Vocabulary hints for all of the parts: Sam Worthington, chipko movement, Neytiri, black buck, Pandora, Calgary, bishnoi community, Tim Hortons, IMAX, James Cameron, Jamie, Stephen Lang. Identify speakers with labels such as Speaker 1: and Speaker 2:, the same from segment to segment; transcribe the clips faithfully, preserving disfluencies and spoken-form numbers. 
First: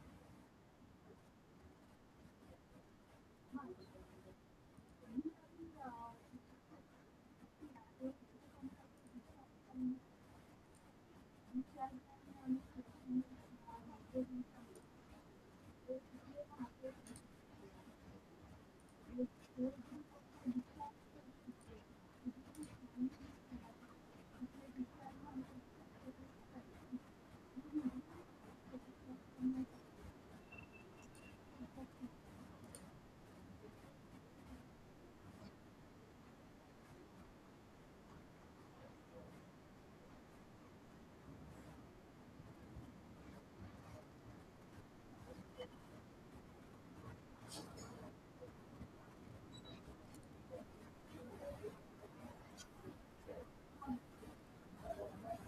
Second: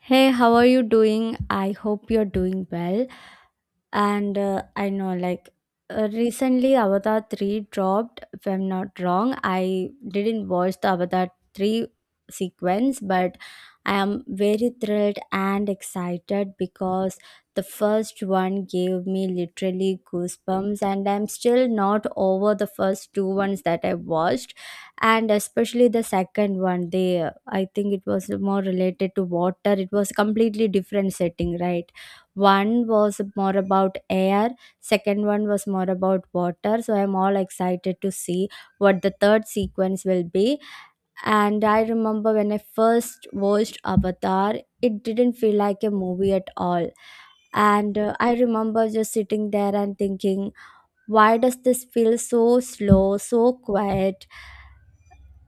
Speaker 1: Hey, how are you doing? I hope you're doing well and uh, I know, like, uh, recently Avatar three dropped. If I'm not wrong, I didn't watch the Avatar three sequence, but I am very thrilled and excited because the first one gave me literally goosebumps and I'm still not over the first two ones that I watched. And especially the second one, they, I think it was more related to water. It was completely different setting, right? One was more about air, second one was more about water. So I'm all excited to see what the third sequence will be. And I remember when I first watched Avatar, it didn't feel like a movie at all. And uh, I remember just sitting there and thinking, why does this feel so slow, so quiet?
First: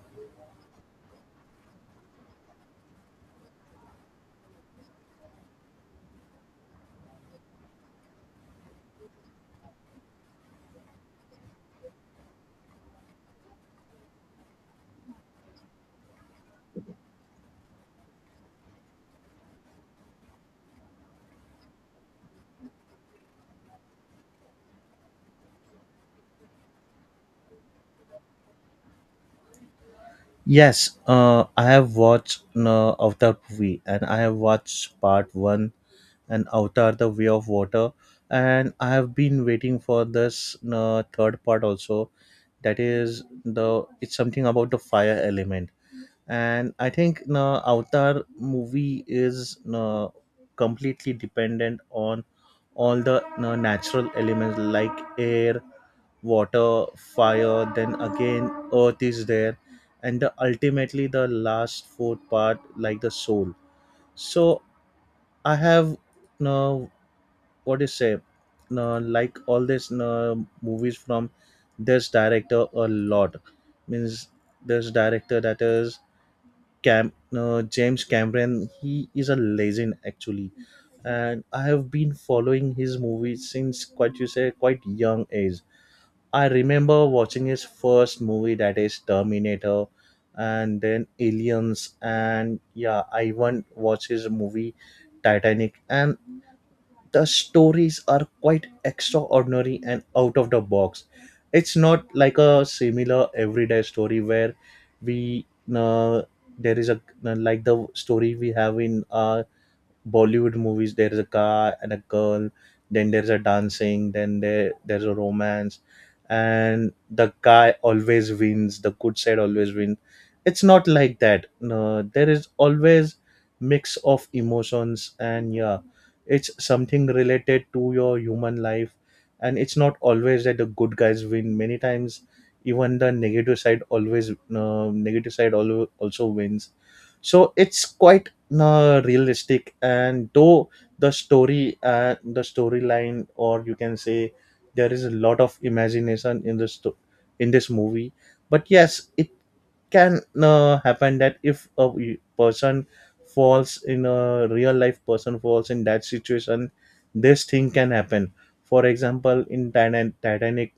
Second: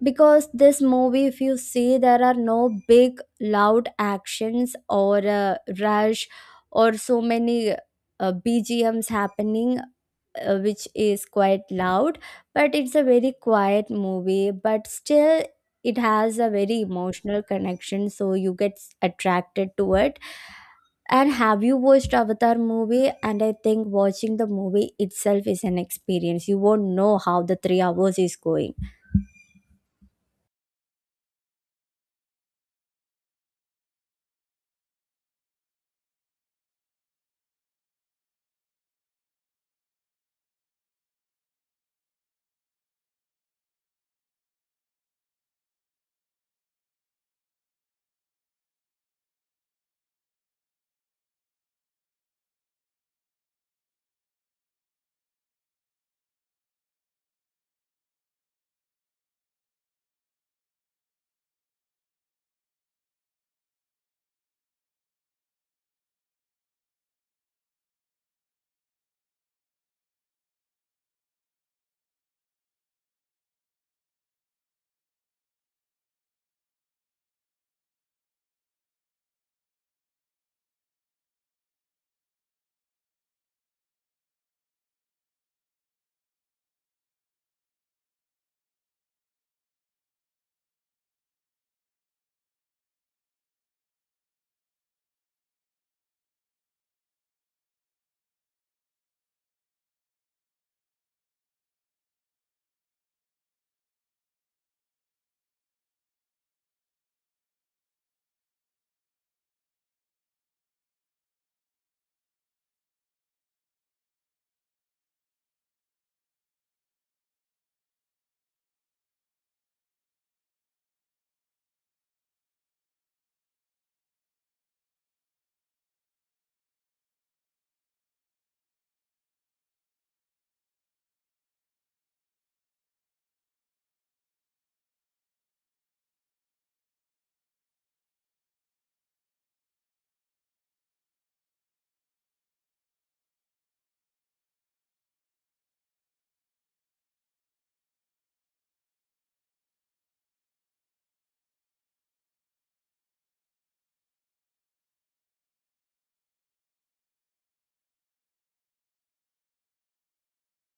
Speaker 1: Because this movie, if you see, there are no big loud actions or uh, rush or so many uh, bgms happening, uh, which is quite loud. But it's a very quiet movie, but still it has a very emotional connection, so you get s- attracted to it. And have you watched Avatar movie? And I think watching the movie itself is an experience. You won't know how the three hours is going.
Speaker 2: Yes, uh, I have watched uh, Avatar movie, and I have watched part one and Avatar the Way of Water, and I have been waiting for this uh, third part also. That is the it's something about the fire element. And I think uh, Avatar movie is uh, completely dependent on all the uh, natural elements like air, water, fire, then again earth is there, and the, ultimately the last fourth part, like the soul. So I have no, what do you say, no, like all this, no, movies from this director a lot. Means this director, that is, Cam, no, James Cameron. He is a legend, actually, and I have been following his movies since, quite, you say, quite young age. I remember watching his first movie, that is Terminator, and then Aliens, and yeah, I even watched his movie Titanic, and the stories are quite extraordinary and out of the box. It's not like a similar everyday story where we uh, there is a, like the story we have in uh, Bollywood movies, there is a guy and a girl, then there's a dancing, then there there's a romance, and the guy always wins. The good side always wins. It's not like that. No, there is always mix of emotions, and yeah, it's something related to your human life, and it's not always that the good guys win. Many times, even the negative side, always uh, negative side, al- also wins, so it's quite uh, realistic. And though the story uh, the storyline, or you can say, there is a lot of imagination in this sto- in this movie, but yes, it can uh, happen that if a we- person falls in, a real life person falls in that situation, this thing can happen. For example, in Titan- titanic,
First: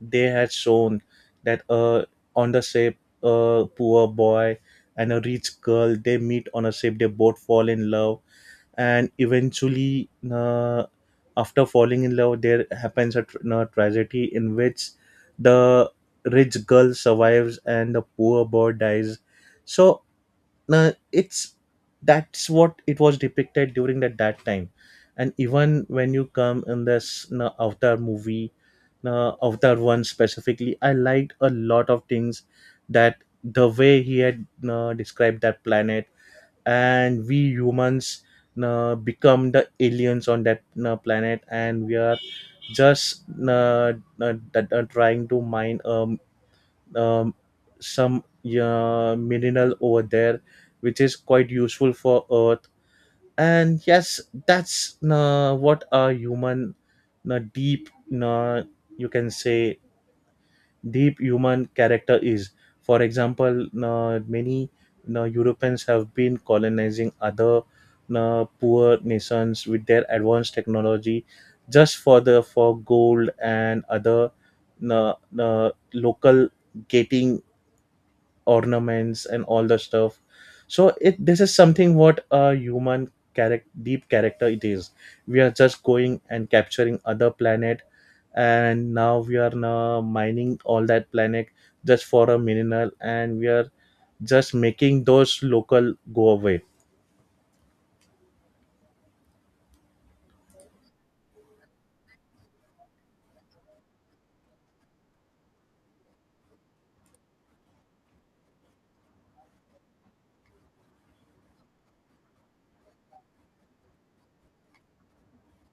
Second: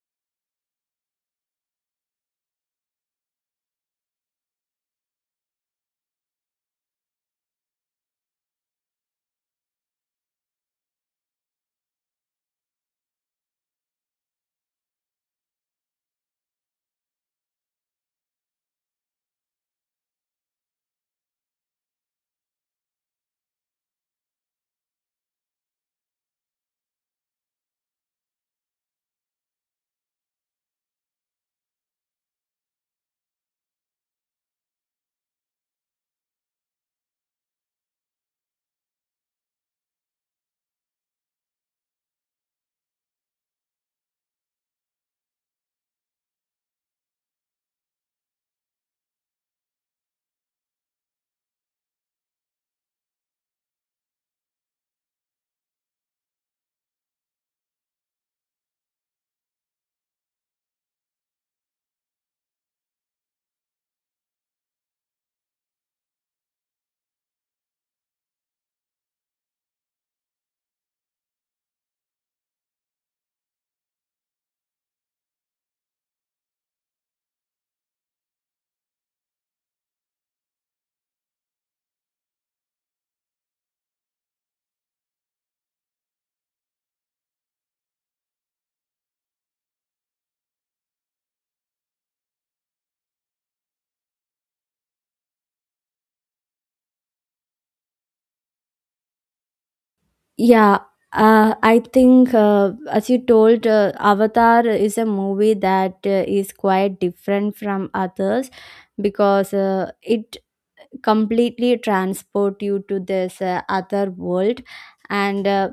Speaker 2: they had shown that uh, on the ship, a poor boy and a rich girl, they meet on a ship, they both fall in love, and eventually uh, after falling in love, there happens a, tr a tragedy in which the rich girl survives and the poor boy dies. So uh, it's that's what it was depicted during that that time. And even when you come in this, you know, Avatar movie, uh, Avatar one specifically, I liked a lot of things, that the way he had uh, described that planet, and we humans uh, become the aliens on that uh, planet, and we are just uh, uh, that are trying to mine um, um, some uh, mineral over there, which is quite useful for Earth. And yes, that's uh, what a human, uh, deep, uh, you can say, deep human character is. For example, uh, many uh, Europeans have been colonizing other uh, poor nations with their advanced technology, just for the for gold and other uh, uh, local, getting ornaments and all the stuff. So it this is something, what a human character, deep character, it is. We are just going and capturing other planet, and now we are now mining all that planet just for a mineral, and we are just making those local go away.
Speaker 1: Yeah, uh, I think uh, as you told, uh, Avatar is a movie that uh, is quite different from others because uh, it completely transport you to this uh, other world. And uh,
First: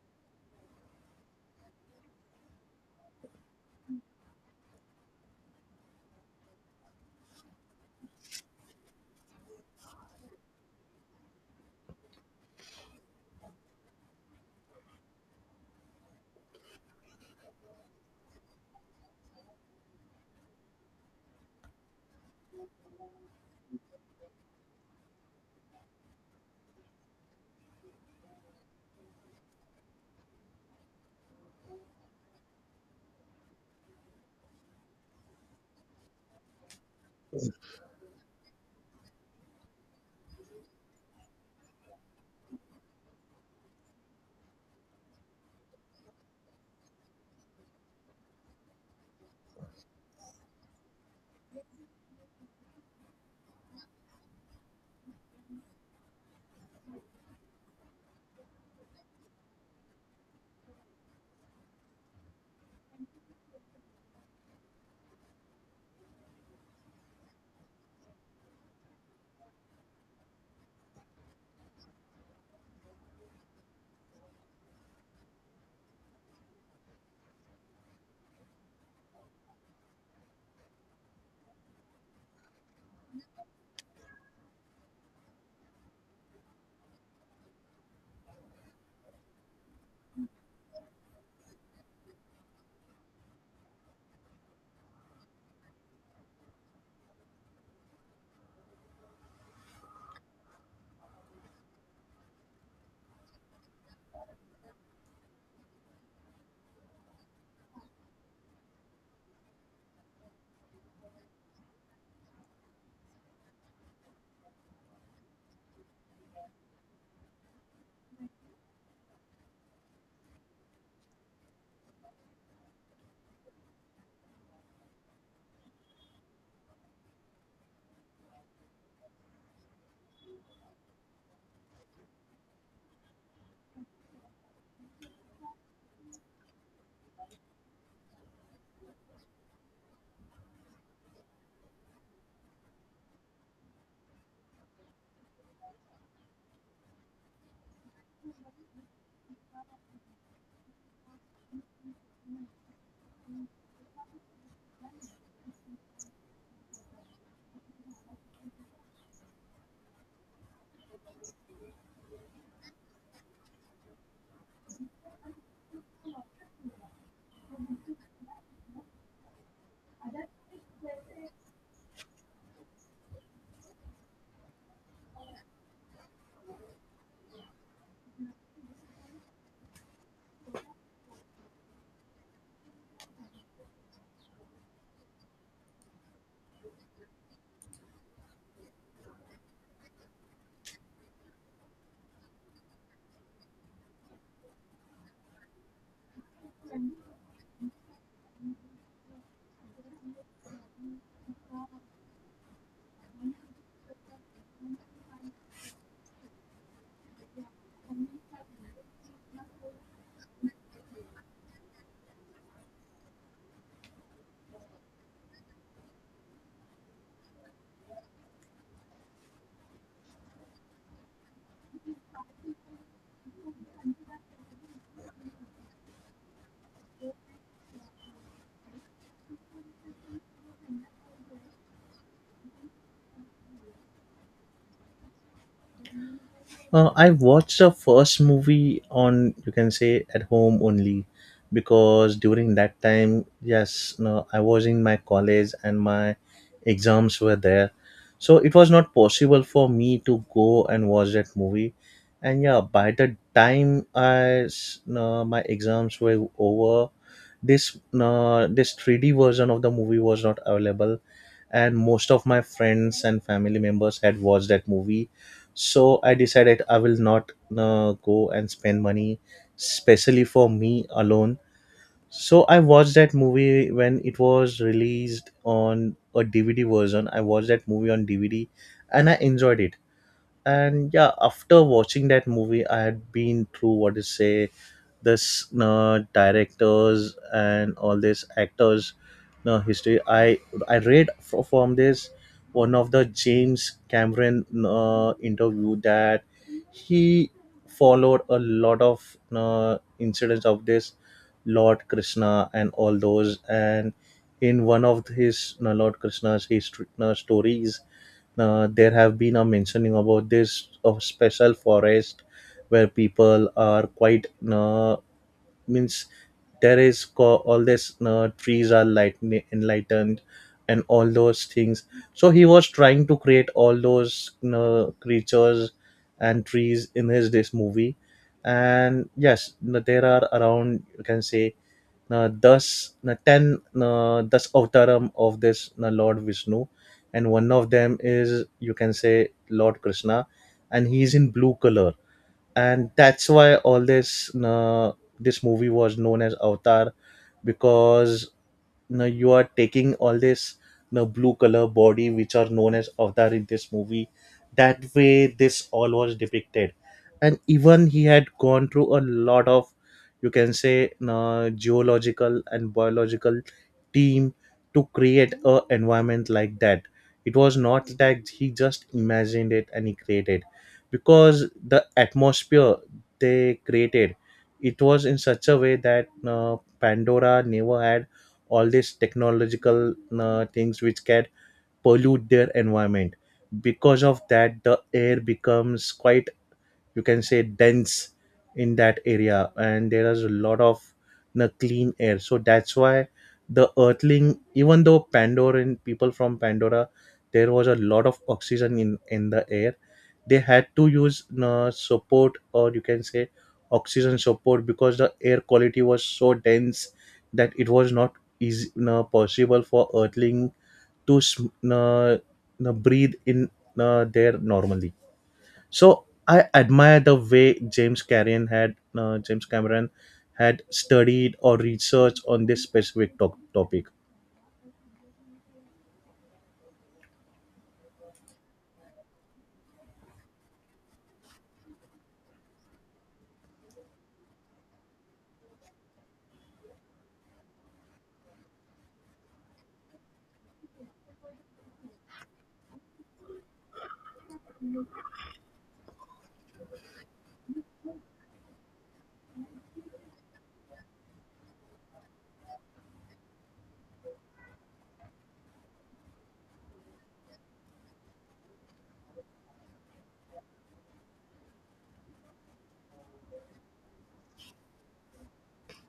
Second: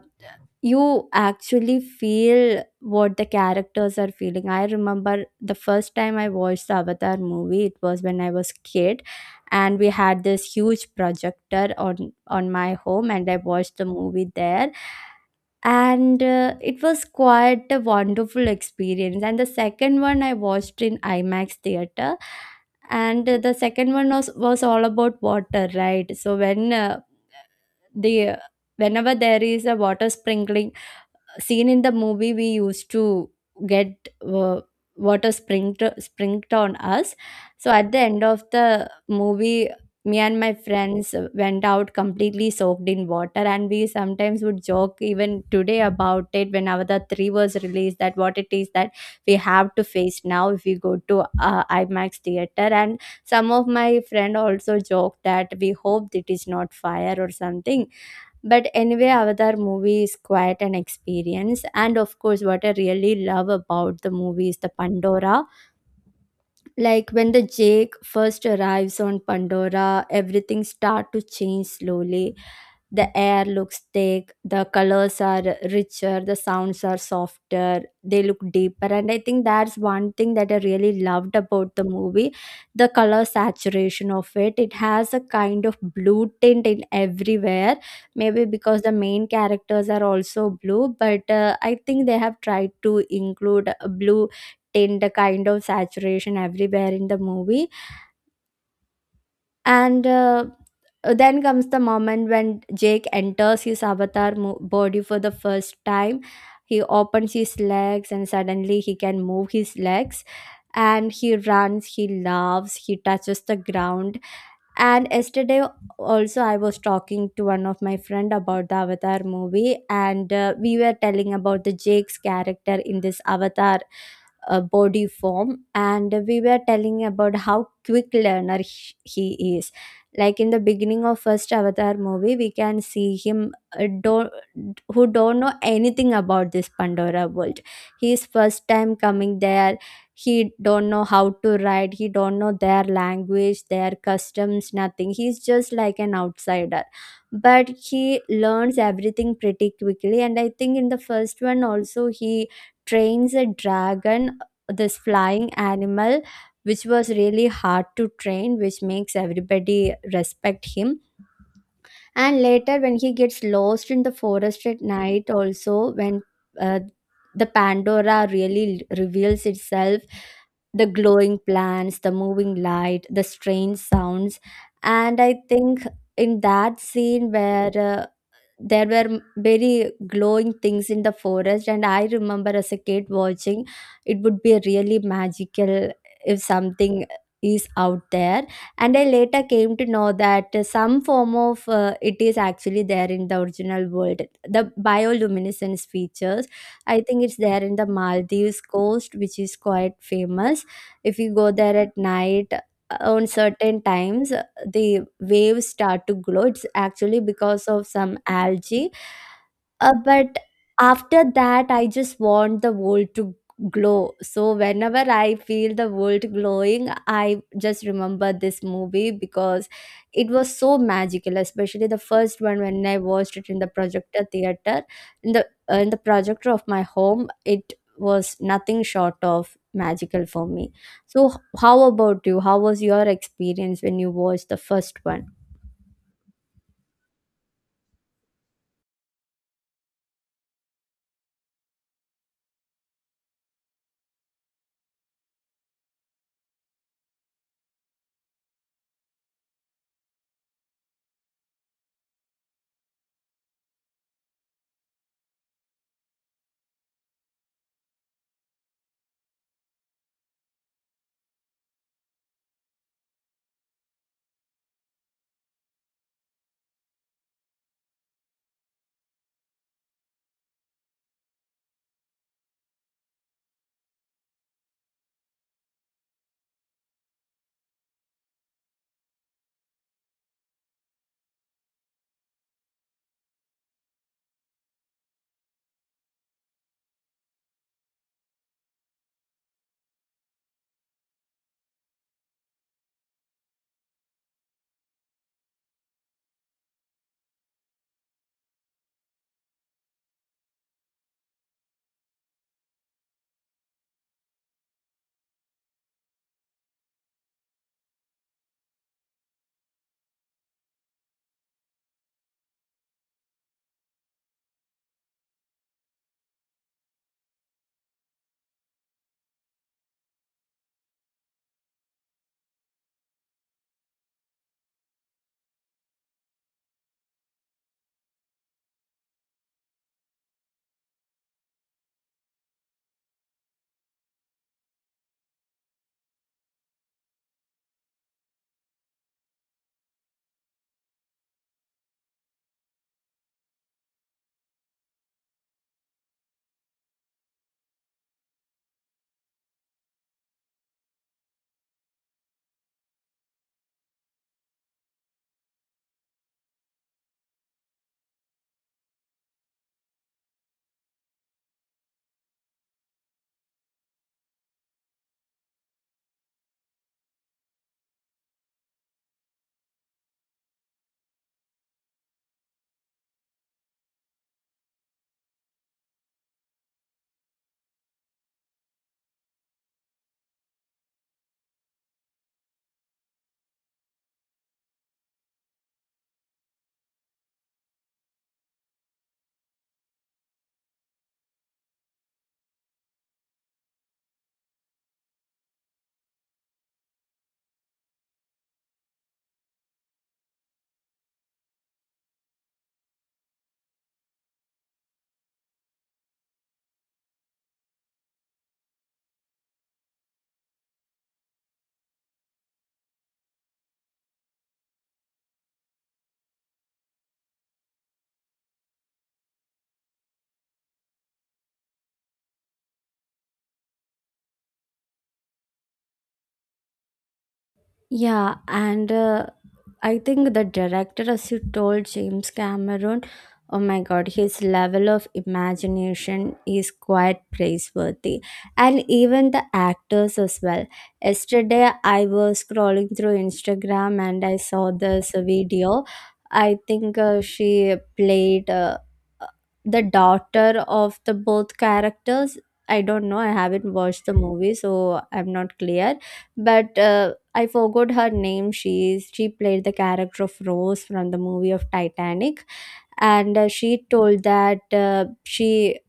Speaker 1: you actually feel what the characters are feeling. I remember the first time I watched the Avatar movie, it was when I was kid, and we had this huge projector on on my home, and I watched the movie there. And uh, it was quite a wonderful experience. And the second one I watched in IMAX theater. And uh, the second one was was all about water, right? So when uh, the whenever there is a water sprinkling scene in the movie, we used to get uh, water sprinkled sprinkled on us. So at the end of the movie, me and my friends went out completely soaked in water, and we sometimes would joke even today about it. When Avatar three was released, that what it is that we have to face now if we go to uh, IMAX theater. And some of my friend also joked that we hoped it is not fire or something. But anyway, Avatar movie is quite an experience. And of course, what I really love about the movie is the Pandora. Like when the Jake first arrives on Pandora, everything start to change slowly. The air looks thick, the colors are richer, the sounds are softer, they look deeper. And I think that's one thing that I really loved about the movie, the color saturation of it. It has a kind of blue tint in everywhere, maybe because the main characters are also blue, but uh, I think they have tried to include a blue tint, a kind of saturation everywhere in the movie. And uh, then comes the moment when Jake enters his avatar mo- body for the first time. He opens his legs and suddenly he can move his legs, and he runs, he laughs, he touches the ground. And yesterday also I was talking to one of my friend about the Avatar movie. And uh, we were telling about the Jake's character in this avatar uh, body form. And we were telling about how quick learner he he is. Like in the beginning of first Avatar movie, we can see him, uh, don't, who don't know anything about this Pandora world. He is first time coming there. He don't know how to write, he don't know their language, their customs, nothing. He's just like an outsider, but he learns everything pretty quickly. And I think in the first one also, he trains a dragon, this flying animal, which was really hard to train, which makes everybody respect him. And later, when he gets lost in the forest at night also, when uh, the Pandora really l- reveals itself, the glowing plants, the moving light, the strange sounds. And I think in that scene where uh, there were m- very glowing things in the forest. And I remember as a kid watching, it would be really magical if something is out there. And I later came to know that some form of uh, it is actually there in the original world, the bioluminescence features. I think it's there in the Maldives coast, which is quite famous. If you go there at night, uh, on certain times, the waves start to glow. It's actually because of some algae. Uh, but after that, I just want the world to glow. So whenever I feel the world glowing, I just remember this movie because it was so magical. Especially the first one, when I watched it in the projector theater, in the uh, in the projector of my home, it was nothing short of magical for me. So, h- how about you? How was your experience when you watched the first one?
Speaker 2: Uh, I watched the first movie on, you can say, at home only, because during that time, yes, no, I was in my college and my exams were there. So it was not possible for me to go and watch that movie. And yeah, by the time I s- no, my exams were over, this no, this three D version of the movie was not available, and most of my friends and family members had watched that movie. So I decided I will not uh, go and spend money specially for me alone. So I watched that movie when it was released on a DVD version. I watched that movie on DVD, and I enjoyed it. And yeah, after watching that movie, I had been through, what is, say, this, you, directors and all these actors, you, history. I i read fro- from this, one of the James Cameron, you, interview, that he followed a lot of, you, incidents of this Lord Krishna and all those. And in one of his, you, Lord Krishna's history, you, stories, uh, there have been a mentioning about this, of special forest, where people are quite uh, means there is co- all this uh, trees are light, enlightened, and all those things. So he was trying to create all those uh, creatures and trees in his, this movie. And yes, there are around, you can say, uh, thus uh, ten uh, thus avtaram of this uh, Lord Vishnu, and one of them is, you can say, Lord Krishna, and he is in blue color. And that's why all this uh, this movie was known as Avatar, because now you are taking all this, the blue color body, which are known as avatar in this movie. That way, this all was depicted. And even he had gone through a lot of, you can say, uh, geological and biological team to create a environment like that. It was not that he just imagined it and he created, because the atmosphere they created, it was in such a way that uh, Pandora never had all these technological uh, things which can pollute their environment. Because of that, the air becomes quite, you can say, dense in that area, and there is a lot of uh, clean air. So that's why the earthling, even though Pandoran, people from Pandora, there was a lot of oxygen in in the air, they had to use uh, support, or you can say, oxygen support, because the air quality was so dense that it was not easy uh, possible for earthling to sm- uh, uh, breathe in uh, there normally. So I admire the way james Cameron had uh, James Cameron had studied or researched on this specific to- topic.
Speaker 1: Yeah, and uh, I think the director, as you told, James Cameron, oh my god, his level of imagination is quite praiseworthy, and even the actors as well. Yesterday, I was scrolling through Instagram and I saw this video. I think uh, she played. Uh, the daughter of the both characters, I don't know, I haven't watched the movie so I'm not clear. But uh, I forgot her name. She's she played the character of Rose from the movie of Titanic. And uh, she told that uh, she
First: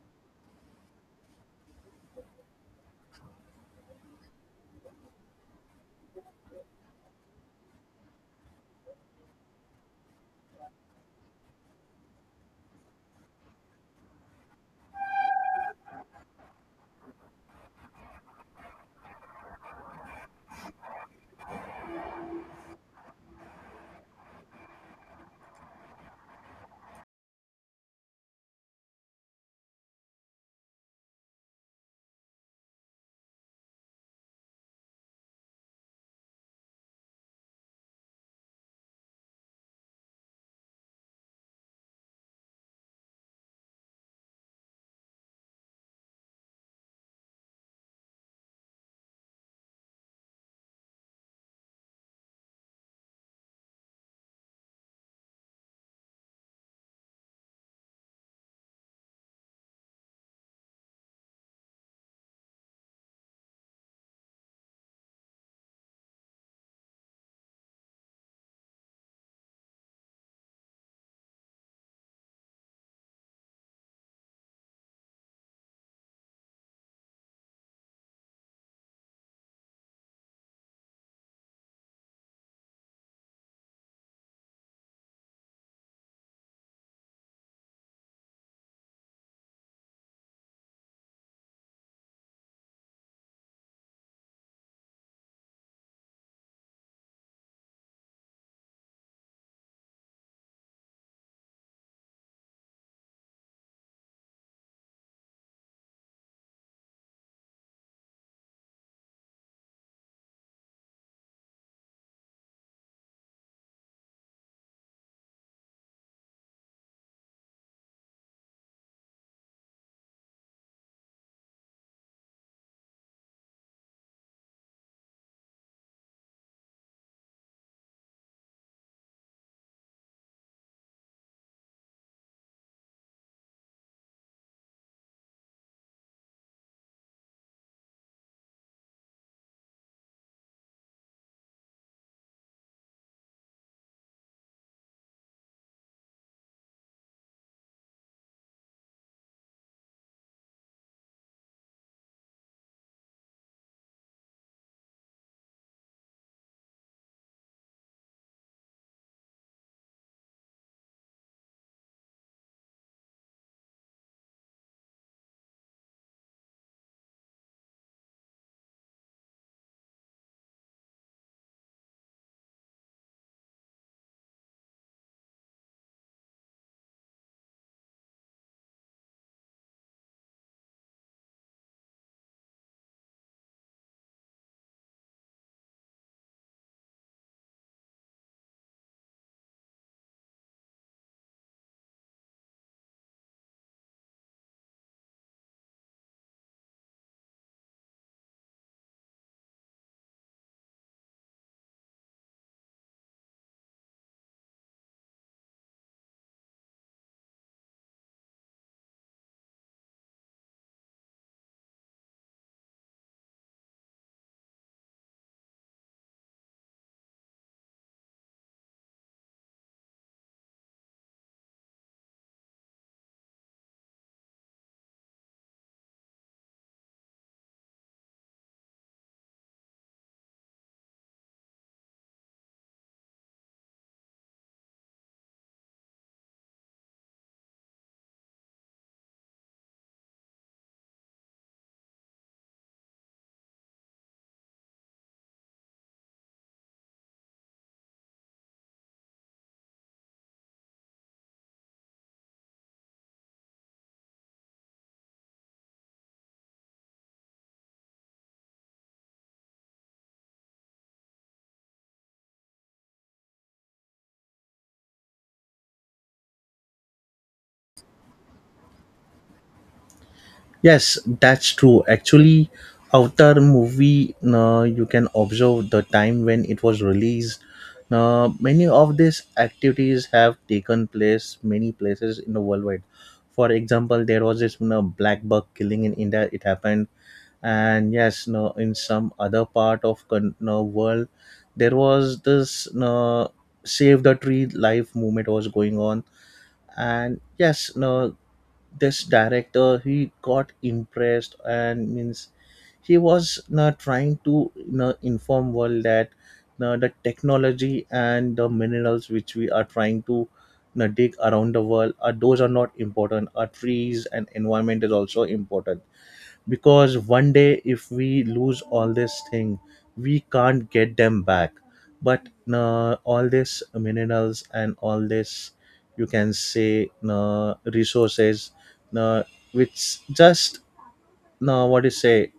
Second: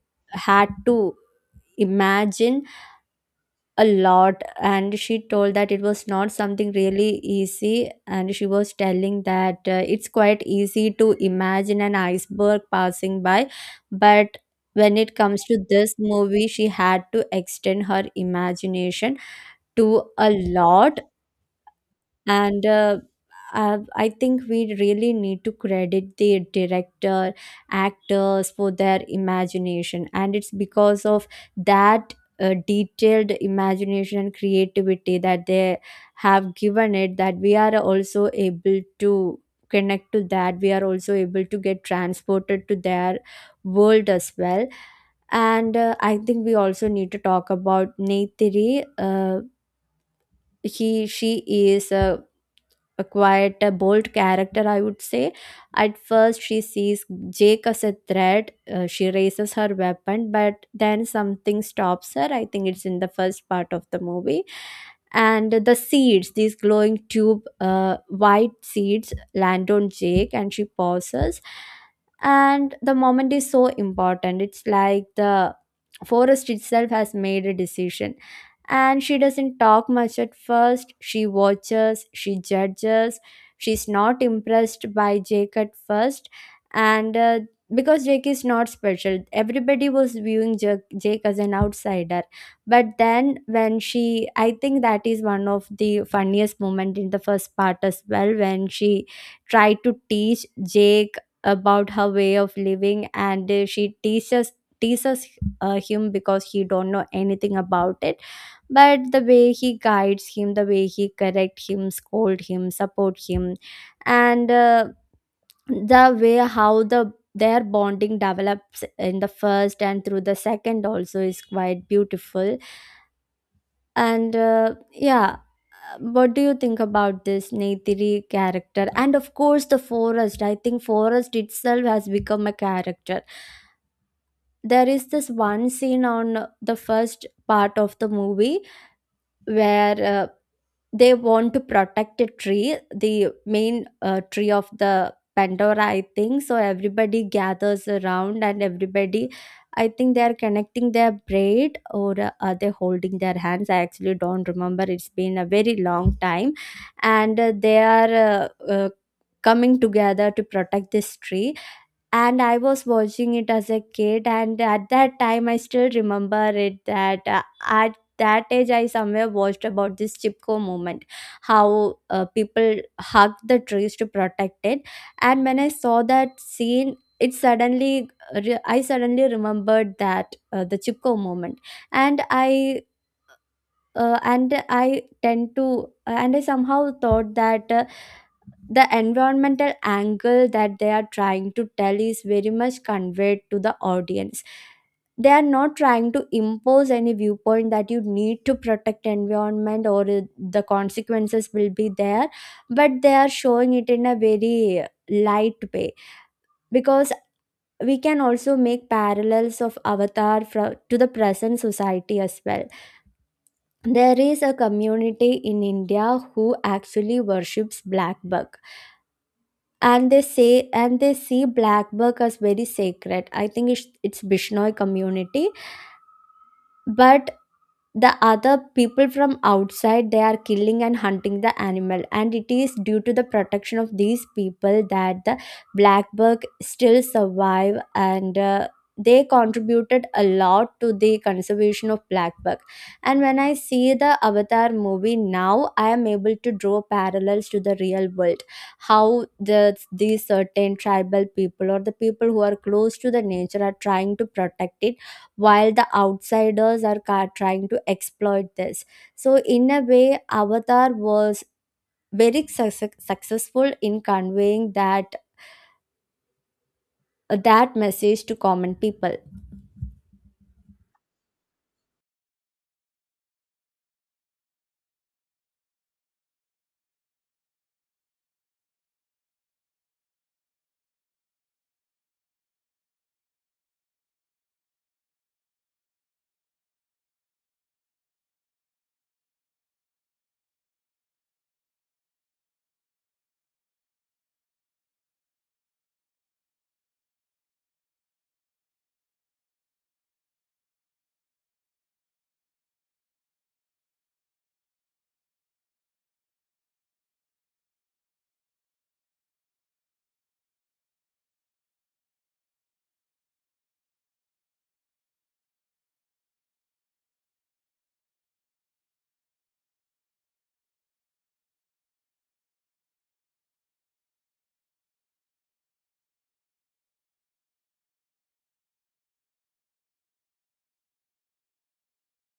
Speaker 1: had to imagine a lot. And she told that it was not something really easy. And she was telling that uh, it's quite easy to imagine an iceberg passing by, but when it comes to this movie, she had to extend her imagination to a lot. And uh, uh, I think we really need to credit the director, actors for their imagination. And it's because of that uh, detailed imagination and creativity that they have given it, that we are also able to connect to that, we are also able to get transported to their world as well. And uh, I think we also need to talk about Neytiri. uh, he she is a a quite a bold character, I would say. At first, she sees Jake as a threat. Uh, she raises her weapon, but then something stops her. I think it's in the first part of the movie. And the seeds, these glowing tube, uh, white seeds, land on Jake, and she pauses. And the moment is so important. It's like the forest itself has made a decision. And she doesn't talk much at first. She watches, she judges, she's not impressed by Jake at first. And uh, because Jake is not special, everybody was viewing Jake, Jake as an outsider. But then, when she, I think that is one of the funniest moment in the first part as well, when she tried to teach Jake about her way of living, and uh, she teaches teases uh, him because he don't know anything about it. But the way he guides him, the way he correct him, scold him, support him, and uh, the way how the their bonding develops in the first and through the second also is quite beautiful. And uh, yeah what do you think about this Neytiri character? And of course, the forest. I think forest itself has become a character. There is this one scene on the first part of the movie where uh, they want to protect a tree, the main uh, tree of the Pandora, I think. So everybody gathers around and everybody, I think they are connecting their braid or uh, are they holding their hands? I actually don't remember. It's been a very long time. And uh, they are uh, uh, coming together to protect this tree, and I was watching it as a kid, and at that time I still remember it that uh, at that age I somewhere watched about this Chipko movement, how uh, people hugged the trees to protect it. And when I saw that scene, it suddenly uh, re- I suddenly remembered that uh, the Chipko movement. And I uh, and I tend to and I somehow thought that uh, the environmental angle that they are trying to tell is very much conveyed to the audience. They are not trying to impose any viewpoint that you need to protect environment, or uh, the consequences will be there, but they are showing it in a very light way. Because we can also make parallels of Avatar from to the present society as well. There is a community in India who actually worships black buck, and they say and they see black buck as very sacred. I think it's, it's Bishnoi community. But the other people from outside, they are killing and hunting the animal, and it is due to the protection of these people that the blackbird still survive. And uh, they contributed a lot to the conservation of blackbird. And when I see the Avatar movie now, I am able to draw parallels to the real world, how the these certain tribal people or the people who are close to the nature are trying to protect it, while the outsiders are ca- trying to exploit this. So, in a way, Avatar was very success successful in conveying that that message to common people.
Speaker 2: Yes, that's true. Actually, Avatar movie, uh, you can observe the time when it was released. Uh, many of these activities have taken place many places in the worldwide. For example, there was this, you know, black buck killing in India. It happened. And yes, no, in some other part of con- no, world, there was this, no, save the tree life movement was going on. And yes, no, this director, he got impressed, and means he was uh, trying to, you know, inform world that uh, the technology and the minerals which we are trying to, you know, dig around the world, are those, are not important, our trees and environment is also important, because one day if we lose all this thing, we can't get them back. But uh, all these minerals and all this, you can say, uh, resources, uh, which just, uh, what do you say,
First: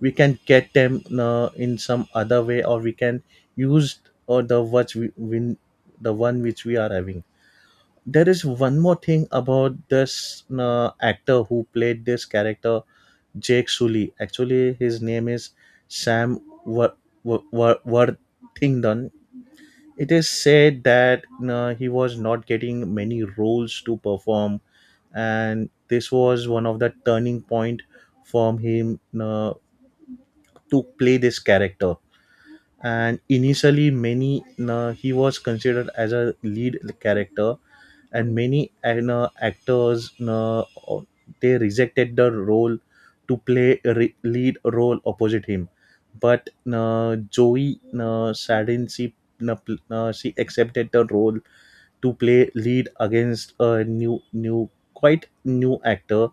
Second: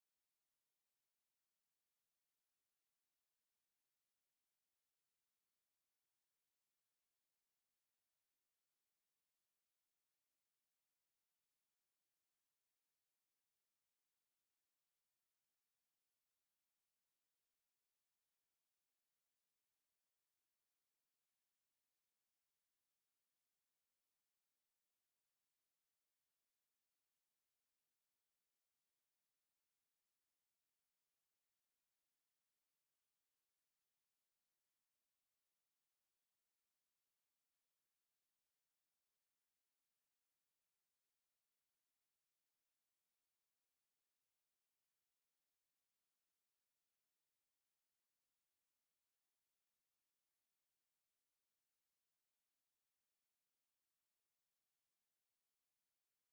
Speaker 2: we can get them uh, in some other way, or we can use, or the what we win, the one which we are having. There is one more thing about this uh, actor who played this character, Jake Sully. Actually, his name is Sam Wor- Wor- Wor- Worthington. It is said that uh, he was not getting many roles to perform, and this was one of the turning point for him uh, to play this character. And initially, many uh, he was considered as a lead character, and many and, uh, actors uh, they rejected the role to play a re- lead role opposite him. But uh, Joey uh, Sadin, she, uh, pl- uh, she accepted the role to play lead against a new new quite new actor.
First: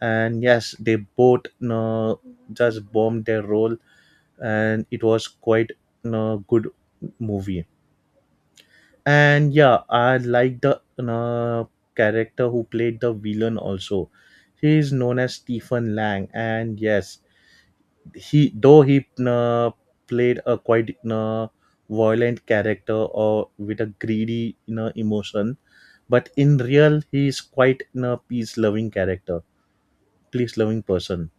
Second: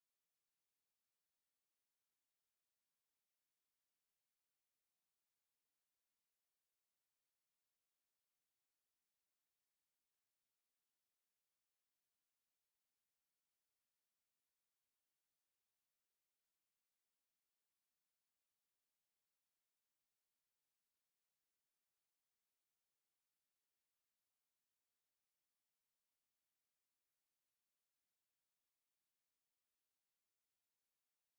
Speaker 2: And yes, they both uh, just bombed their role, and it was quite a good movie. And yeah, I like the uh, character who played the villain also. He is known as Stephen Lang. And yes, he though he uh, played a quite uh, violent character, or with a greedy, you know, emotion, but in real he is quite a peace loving character peace loving person.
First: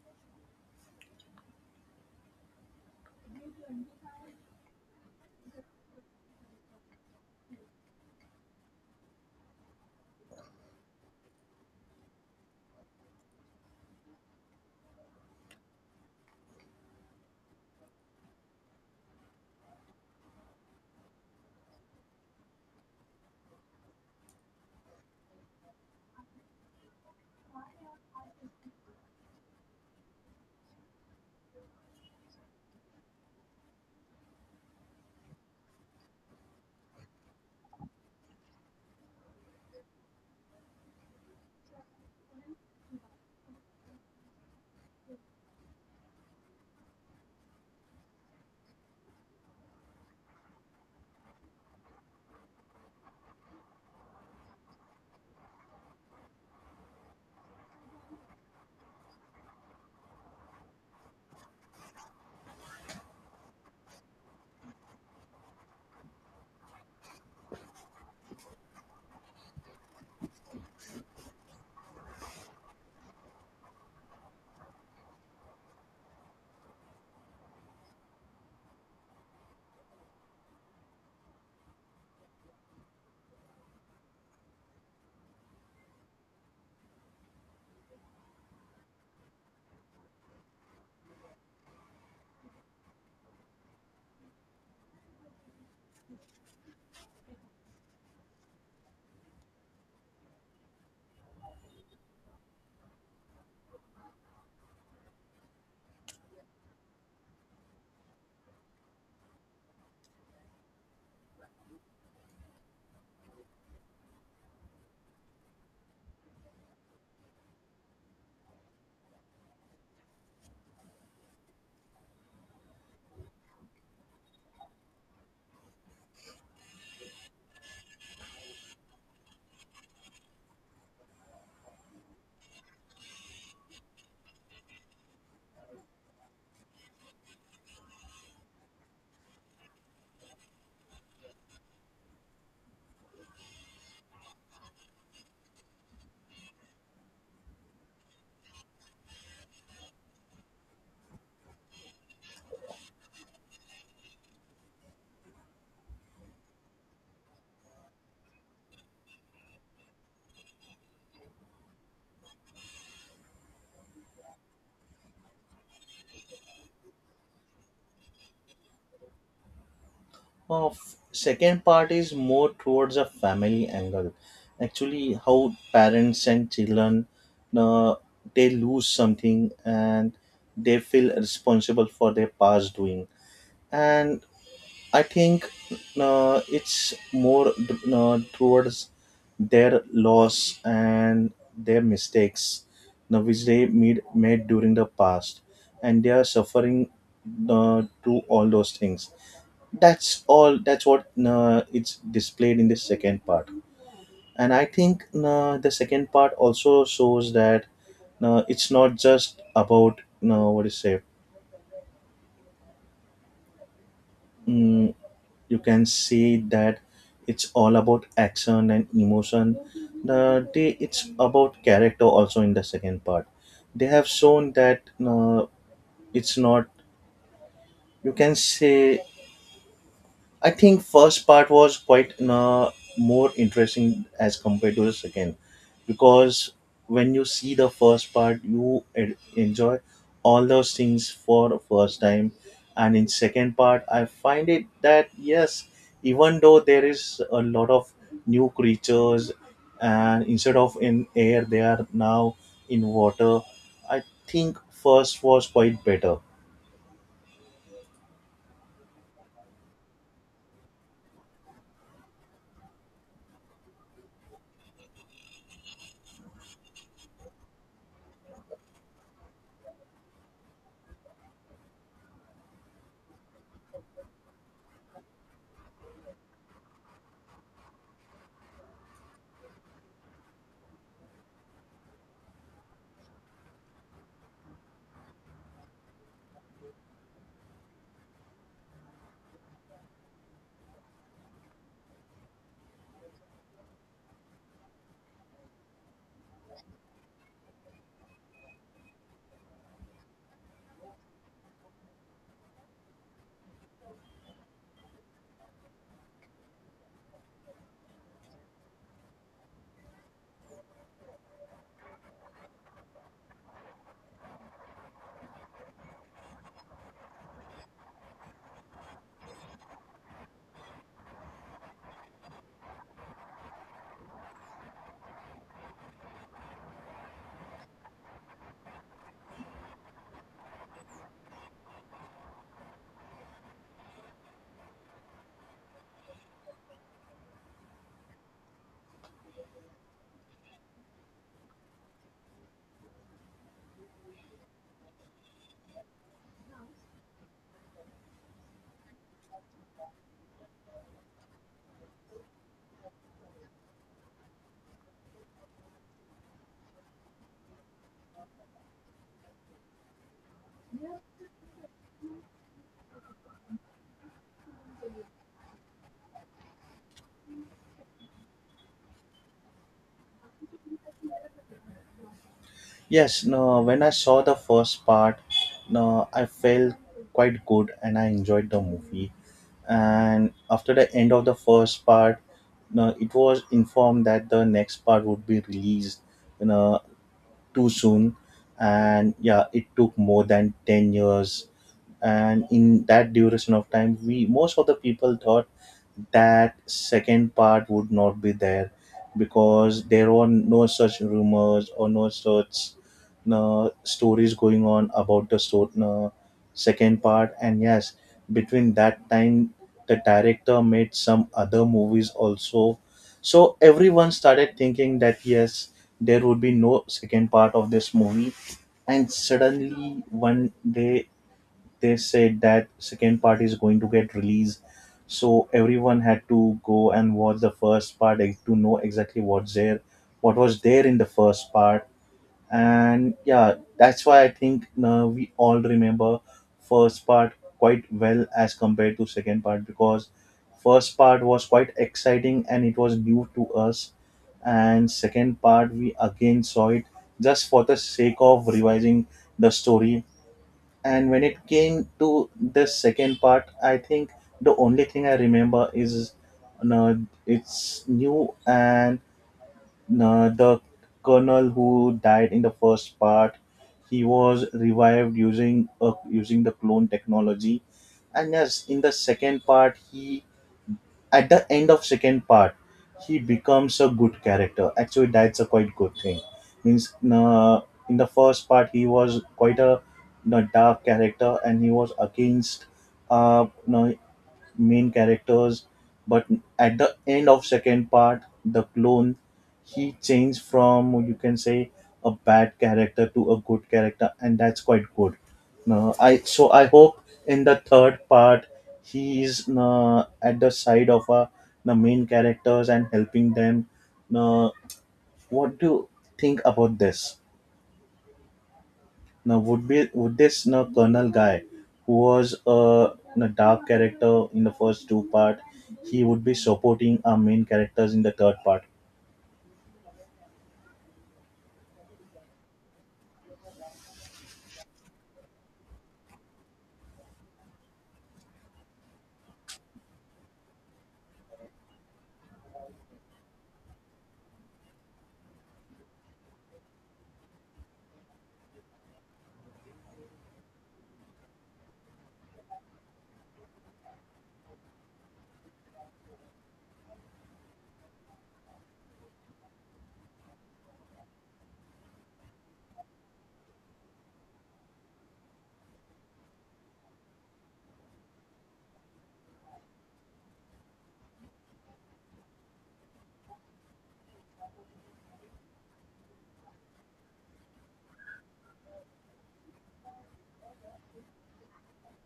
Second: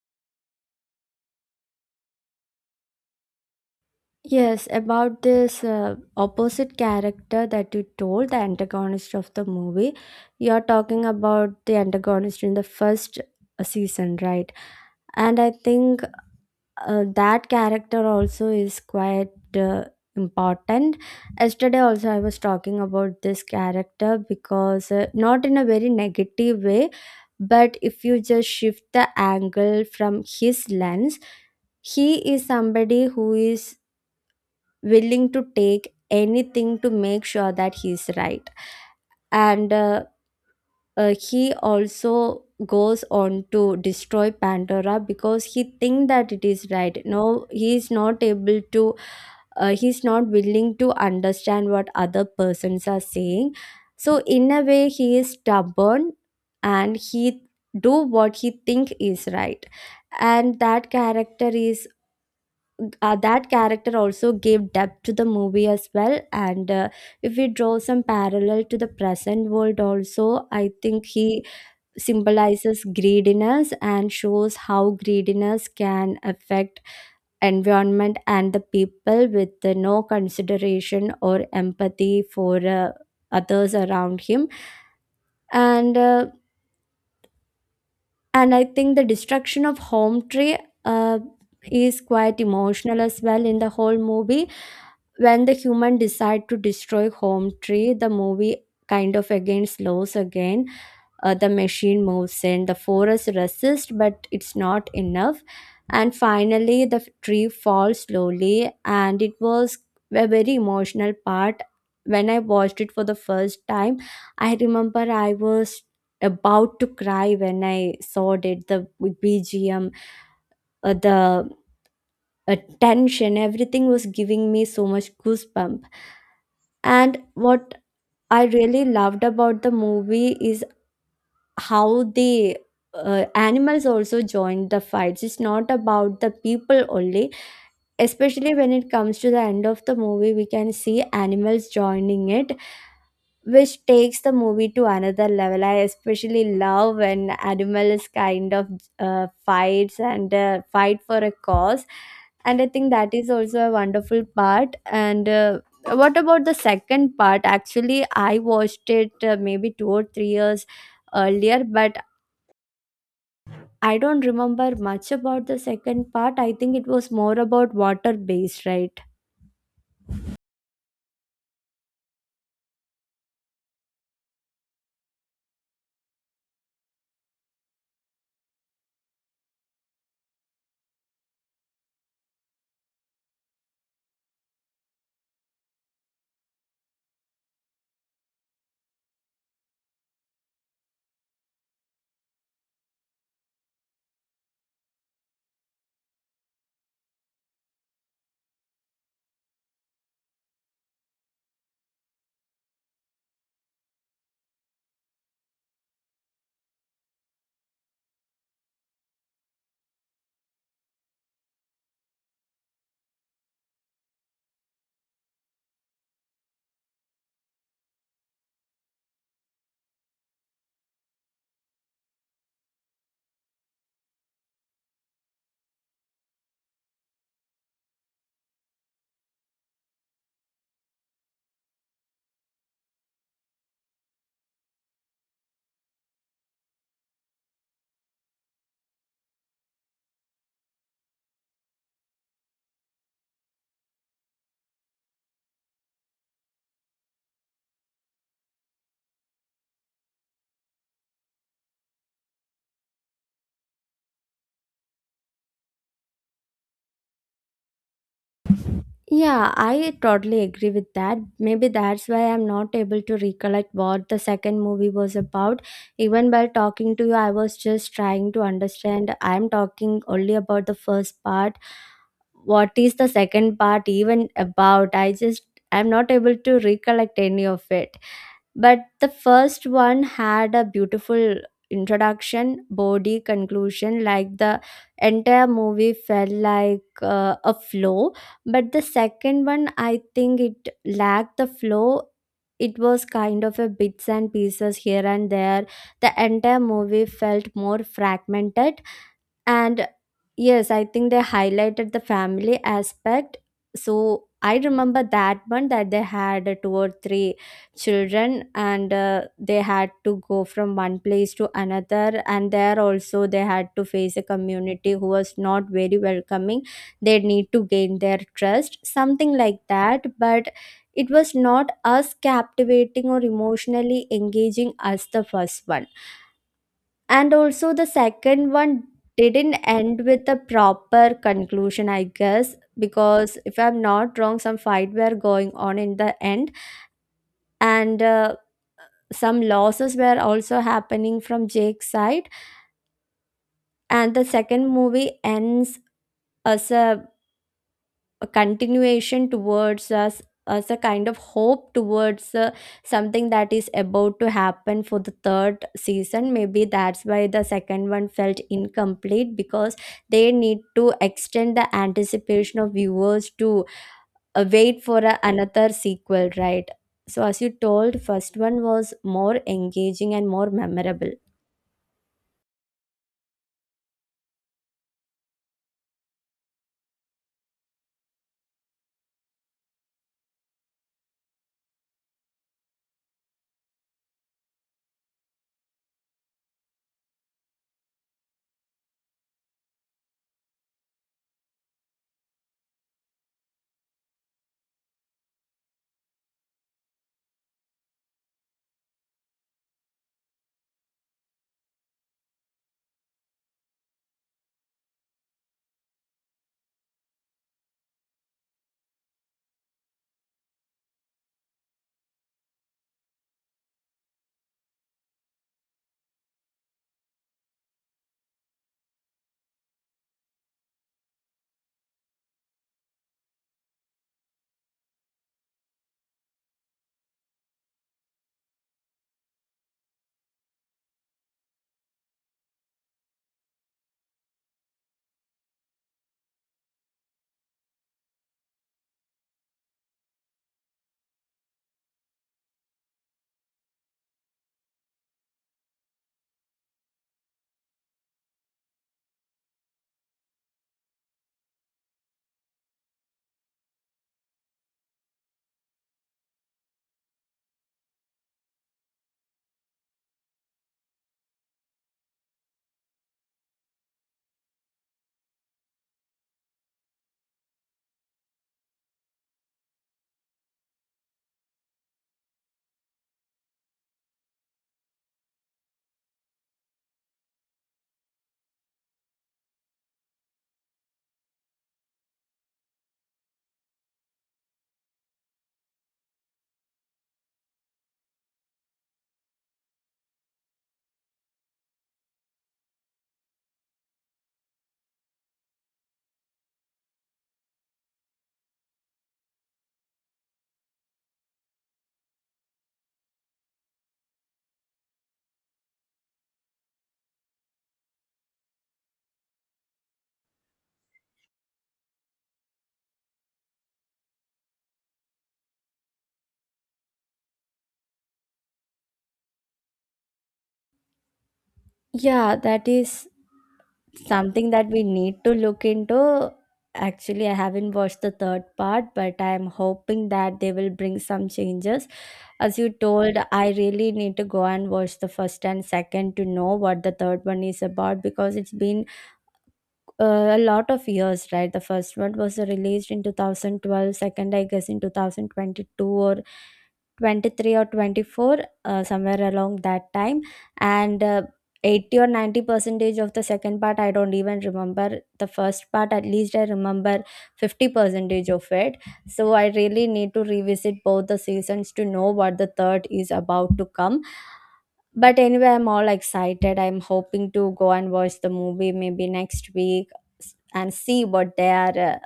Speaker 1: Yes, about this uh, opposite character that you told, the antagonist of the movie. You're talking about the antagonist in the first uh, season, right? And I think uh, that character also is quite uh, important. Yesterday also I was talking about this character, because uh, not in a very negative way, but if you just shift the angle from his lens, he is somebody who is willing to take anything to make sure that he's right. And uh, uh, he also goes on to destroy Pandora because he think that it is right. No, he is not able to uh, he's not willing to understand what other persons are saying. So in a way, he is stubborn, and he do what he think is right. And that character is uh, that character also gave depth to the movie as well. And uh, if we draw some parallel to the present world also, I think he symbolizes greediness and shows how greediness can affect environment and the people with uh, no consideration or empathy for uh, others around him. And uh, and I think the destruction of home tree uh, is quite emotional as well in the whole movie. When the human decide to destroy home tree, the movie kind of again slows again. Uh, the machine moves in, the forest resists, but it's not enough. And finally the f- tree falls slowly, and it was a very emotional part. When I watched it for the first time, I remember I was about to cry when I saw it. The BGM, uh, the uh, tension, everything was giving me so much goosebump. And what I really loved about the movie is how the uh, animals also join the fights. It's not about the people only. Especially when it comes to the end of the movie, we can see animals joining it, which takes the movie to another level. I especially love when animals kind of uh, fights and uh, fight for a cause. And I think that is also a wonderful part. And uh, what about the second part? Actually I watched it uh, maybe two or three years earlier, but I don't remember much about the second part. I think it was more about water based, right?
Speaker 2: Uh, f- second part is more towards a family angle. Actually, how parents and children, uh, they lose something, and they feel responsible for their past doing. And I think uh, it's more uh, towards their loss and their mistakes, uh, which they made, made during the past, and they are suffering uh, through all those things. That's all. That's what uh, it's displayed in the second part, and I think uh, the second part also shows that uh, it's not just about, uh, what do you say. mm, you can say that it's all about action and emotion. the they, it's about character also in the second part. They have shown that uh, it's not, you can say, I think first part was quite uh, more interesting as compared to the second, because when you see the first part, you en- enjoy all those things for the first time, and in second part, I find it that yes, even though there is a lot of new creatures, and instead of in air, they are now in water. I think first was quite better.
Speaker 1: Yeah, I totally agree with that. Maybe that's why I'm not able to recollect what the second movie was about. Even while talking to you, I was just trying to understand. I'm talking only about the first part. What is the second part even about? I just, I'm not able to recollect any of it. But the first one had a beautiful introduction, body, conclusion. Like the entire movie felt like uh, a flow. But the second one, I think it lacked the flow. It was kind of a bits and pieces here and there. The entire movie felt more fragmented. And yes, I think they highlighted the family aspect. So I remember that one that they had uh, two or three children and uh, they had to go from one place to another. And there also they had to face a community who was not very welcoming. They need to gain their trust, something like that. But it was not as captivating or emotionally engaging as the first one. And also the second one didn't end with a proper conclusion, I guess, because if I'm not wrong, some fight were going on in the end. And uh, some losses were also happening from Jake's side. And the second movie ends as a a continuation towards us, as a kind of hope towards uh, something that is about to happen for the third season. Maybe that's why the second one felt incomplete, because they need to extend the anticipation of viewers to uh, wait for a, another sequel, right? So as you told, first one was more engaging and more memorable.
Speaker 2: Yes, no, when I saw the first part, no, I felt quite good and I enjoyed the movie. And after the end of the first part, no, it was informed that the next part would be released, you know, too soon. And yeah, it took more than ten years, and in that duration of time, we most of the people thought that second part would not be there, because there were no such rumors or no such no, stories going on about the, so, no, second part. And yes, between that time, the director made some other movies also. So everyone started thinking that yes, there would be no second part of this movie. And suddenly one day, they said that second part is going to get released. So everyone had to go and watch the first part, eh, to know exactly what's there what was there in the first part. And yeah, that's why I think uh, we all remember first part quite well as compared to second part, because first part was quite exciting and it was new to us. And second part, we again saw it just for the sake of revising the story. And when it came to the second part, I think the only thing I remember is, you know, it's new. And uh, the colonel who died in the first part, he was revived using uh, using the clone technology. And yes, in the second part, he at the end of second part, he becomes a good character. Actually, that's a quite good thing. Means, uh, in the first part, he was quite a, you know, dark character, and he was against, uh, you know, main characters. But at the end of second part, the clone, he changed from, you can say, a bad character to a good character. And that's quite good. No, I, so I hope in the third part he is uh, at the side of uh, the main characters and helping them. uh, what do you think about this, now, would be, would this now Colonel guy, who was a, a dark character in the first two part, he would be supporting our main characters in the third part?
Speaker 1: Yeah, that is something that we need to look into. Actually, I haven't watched the third part, but I'm hoping that they will bring some changes. As you told, I really need to go and watch the first and second to know what the third one is about, because it's been uh, a lot of years, right? The first one was released in two thousand twelve, second, I guess, in two thousand twenty-two or twenty-three or twenty-four, uh, somewhere along that time. And uh, eighty or ninety percentage of the second part, I don't even remember. The first part, at least, I remember fifty percentage of it. So I really need to revisit both the seasons to know what the third is about to come. But anyway, I'm all excited. I'm hoping to go and watch the movie maybe next week s- and see what they are, uh,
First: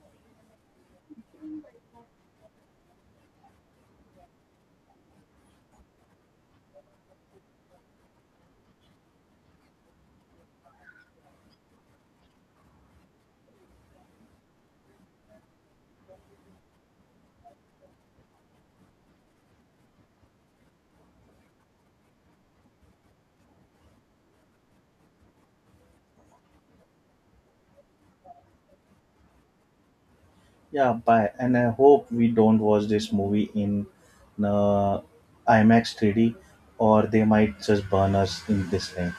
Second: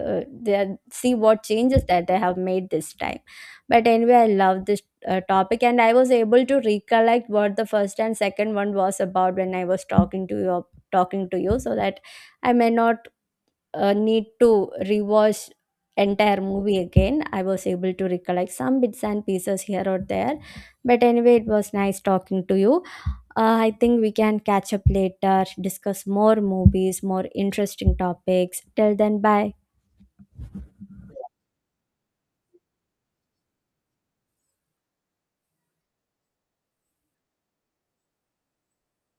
Speaker 1: uh, they are- see what changes that they have made this time. But anyway, I love this uh, topic, and I was able to recollect what the first and second one was about when I was talking to you, talking to you, so that I may not uh, need to rewatch entire movie again. I was able to recollect some bits and pieces here or there. But anyway, it was nice talking to you. uh, I think we can catch up later, discuss more movies, more interesting topics. Till then, bye.
Speaker 2: Yeah, bye. And I hope we don't watch this movie in uh, IMAX three D, or they might just burn us in this thing.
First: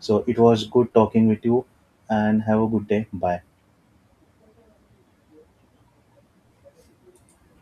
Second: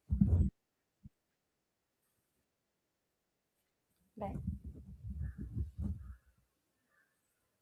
Speaker 2: So it was good talking with you, and have a good day. Bye.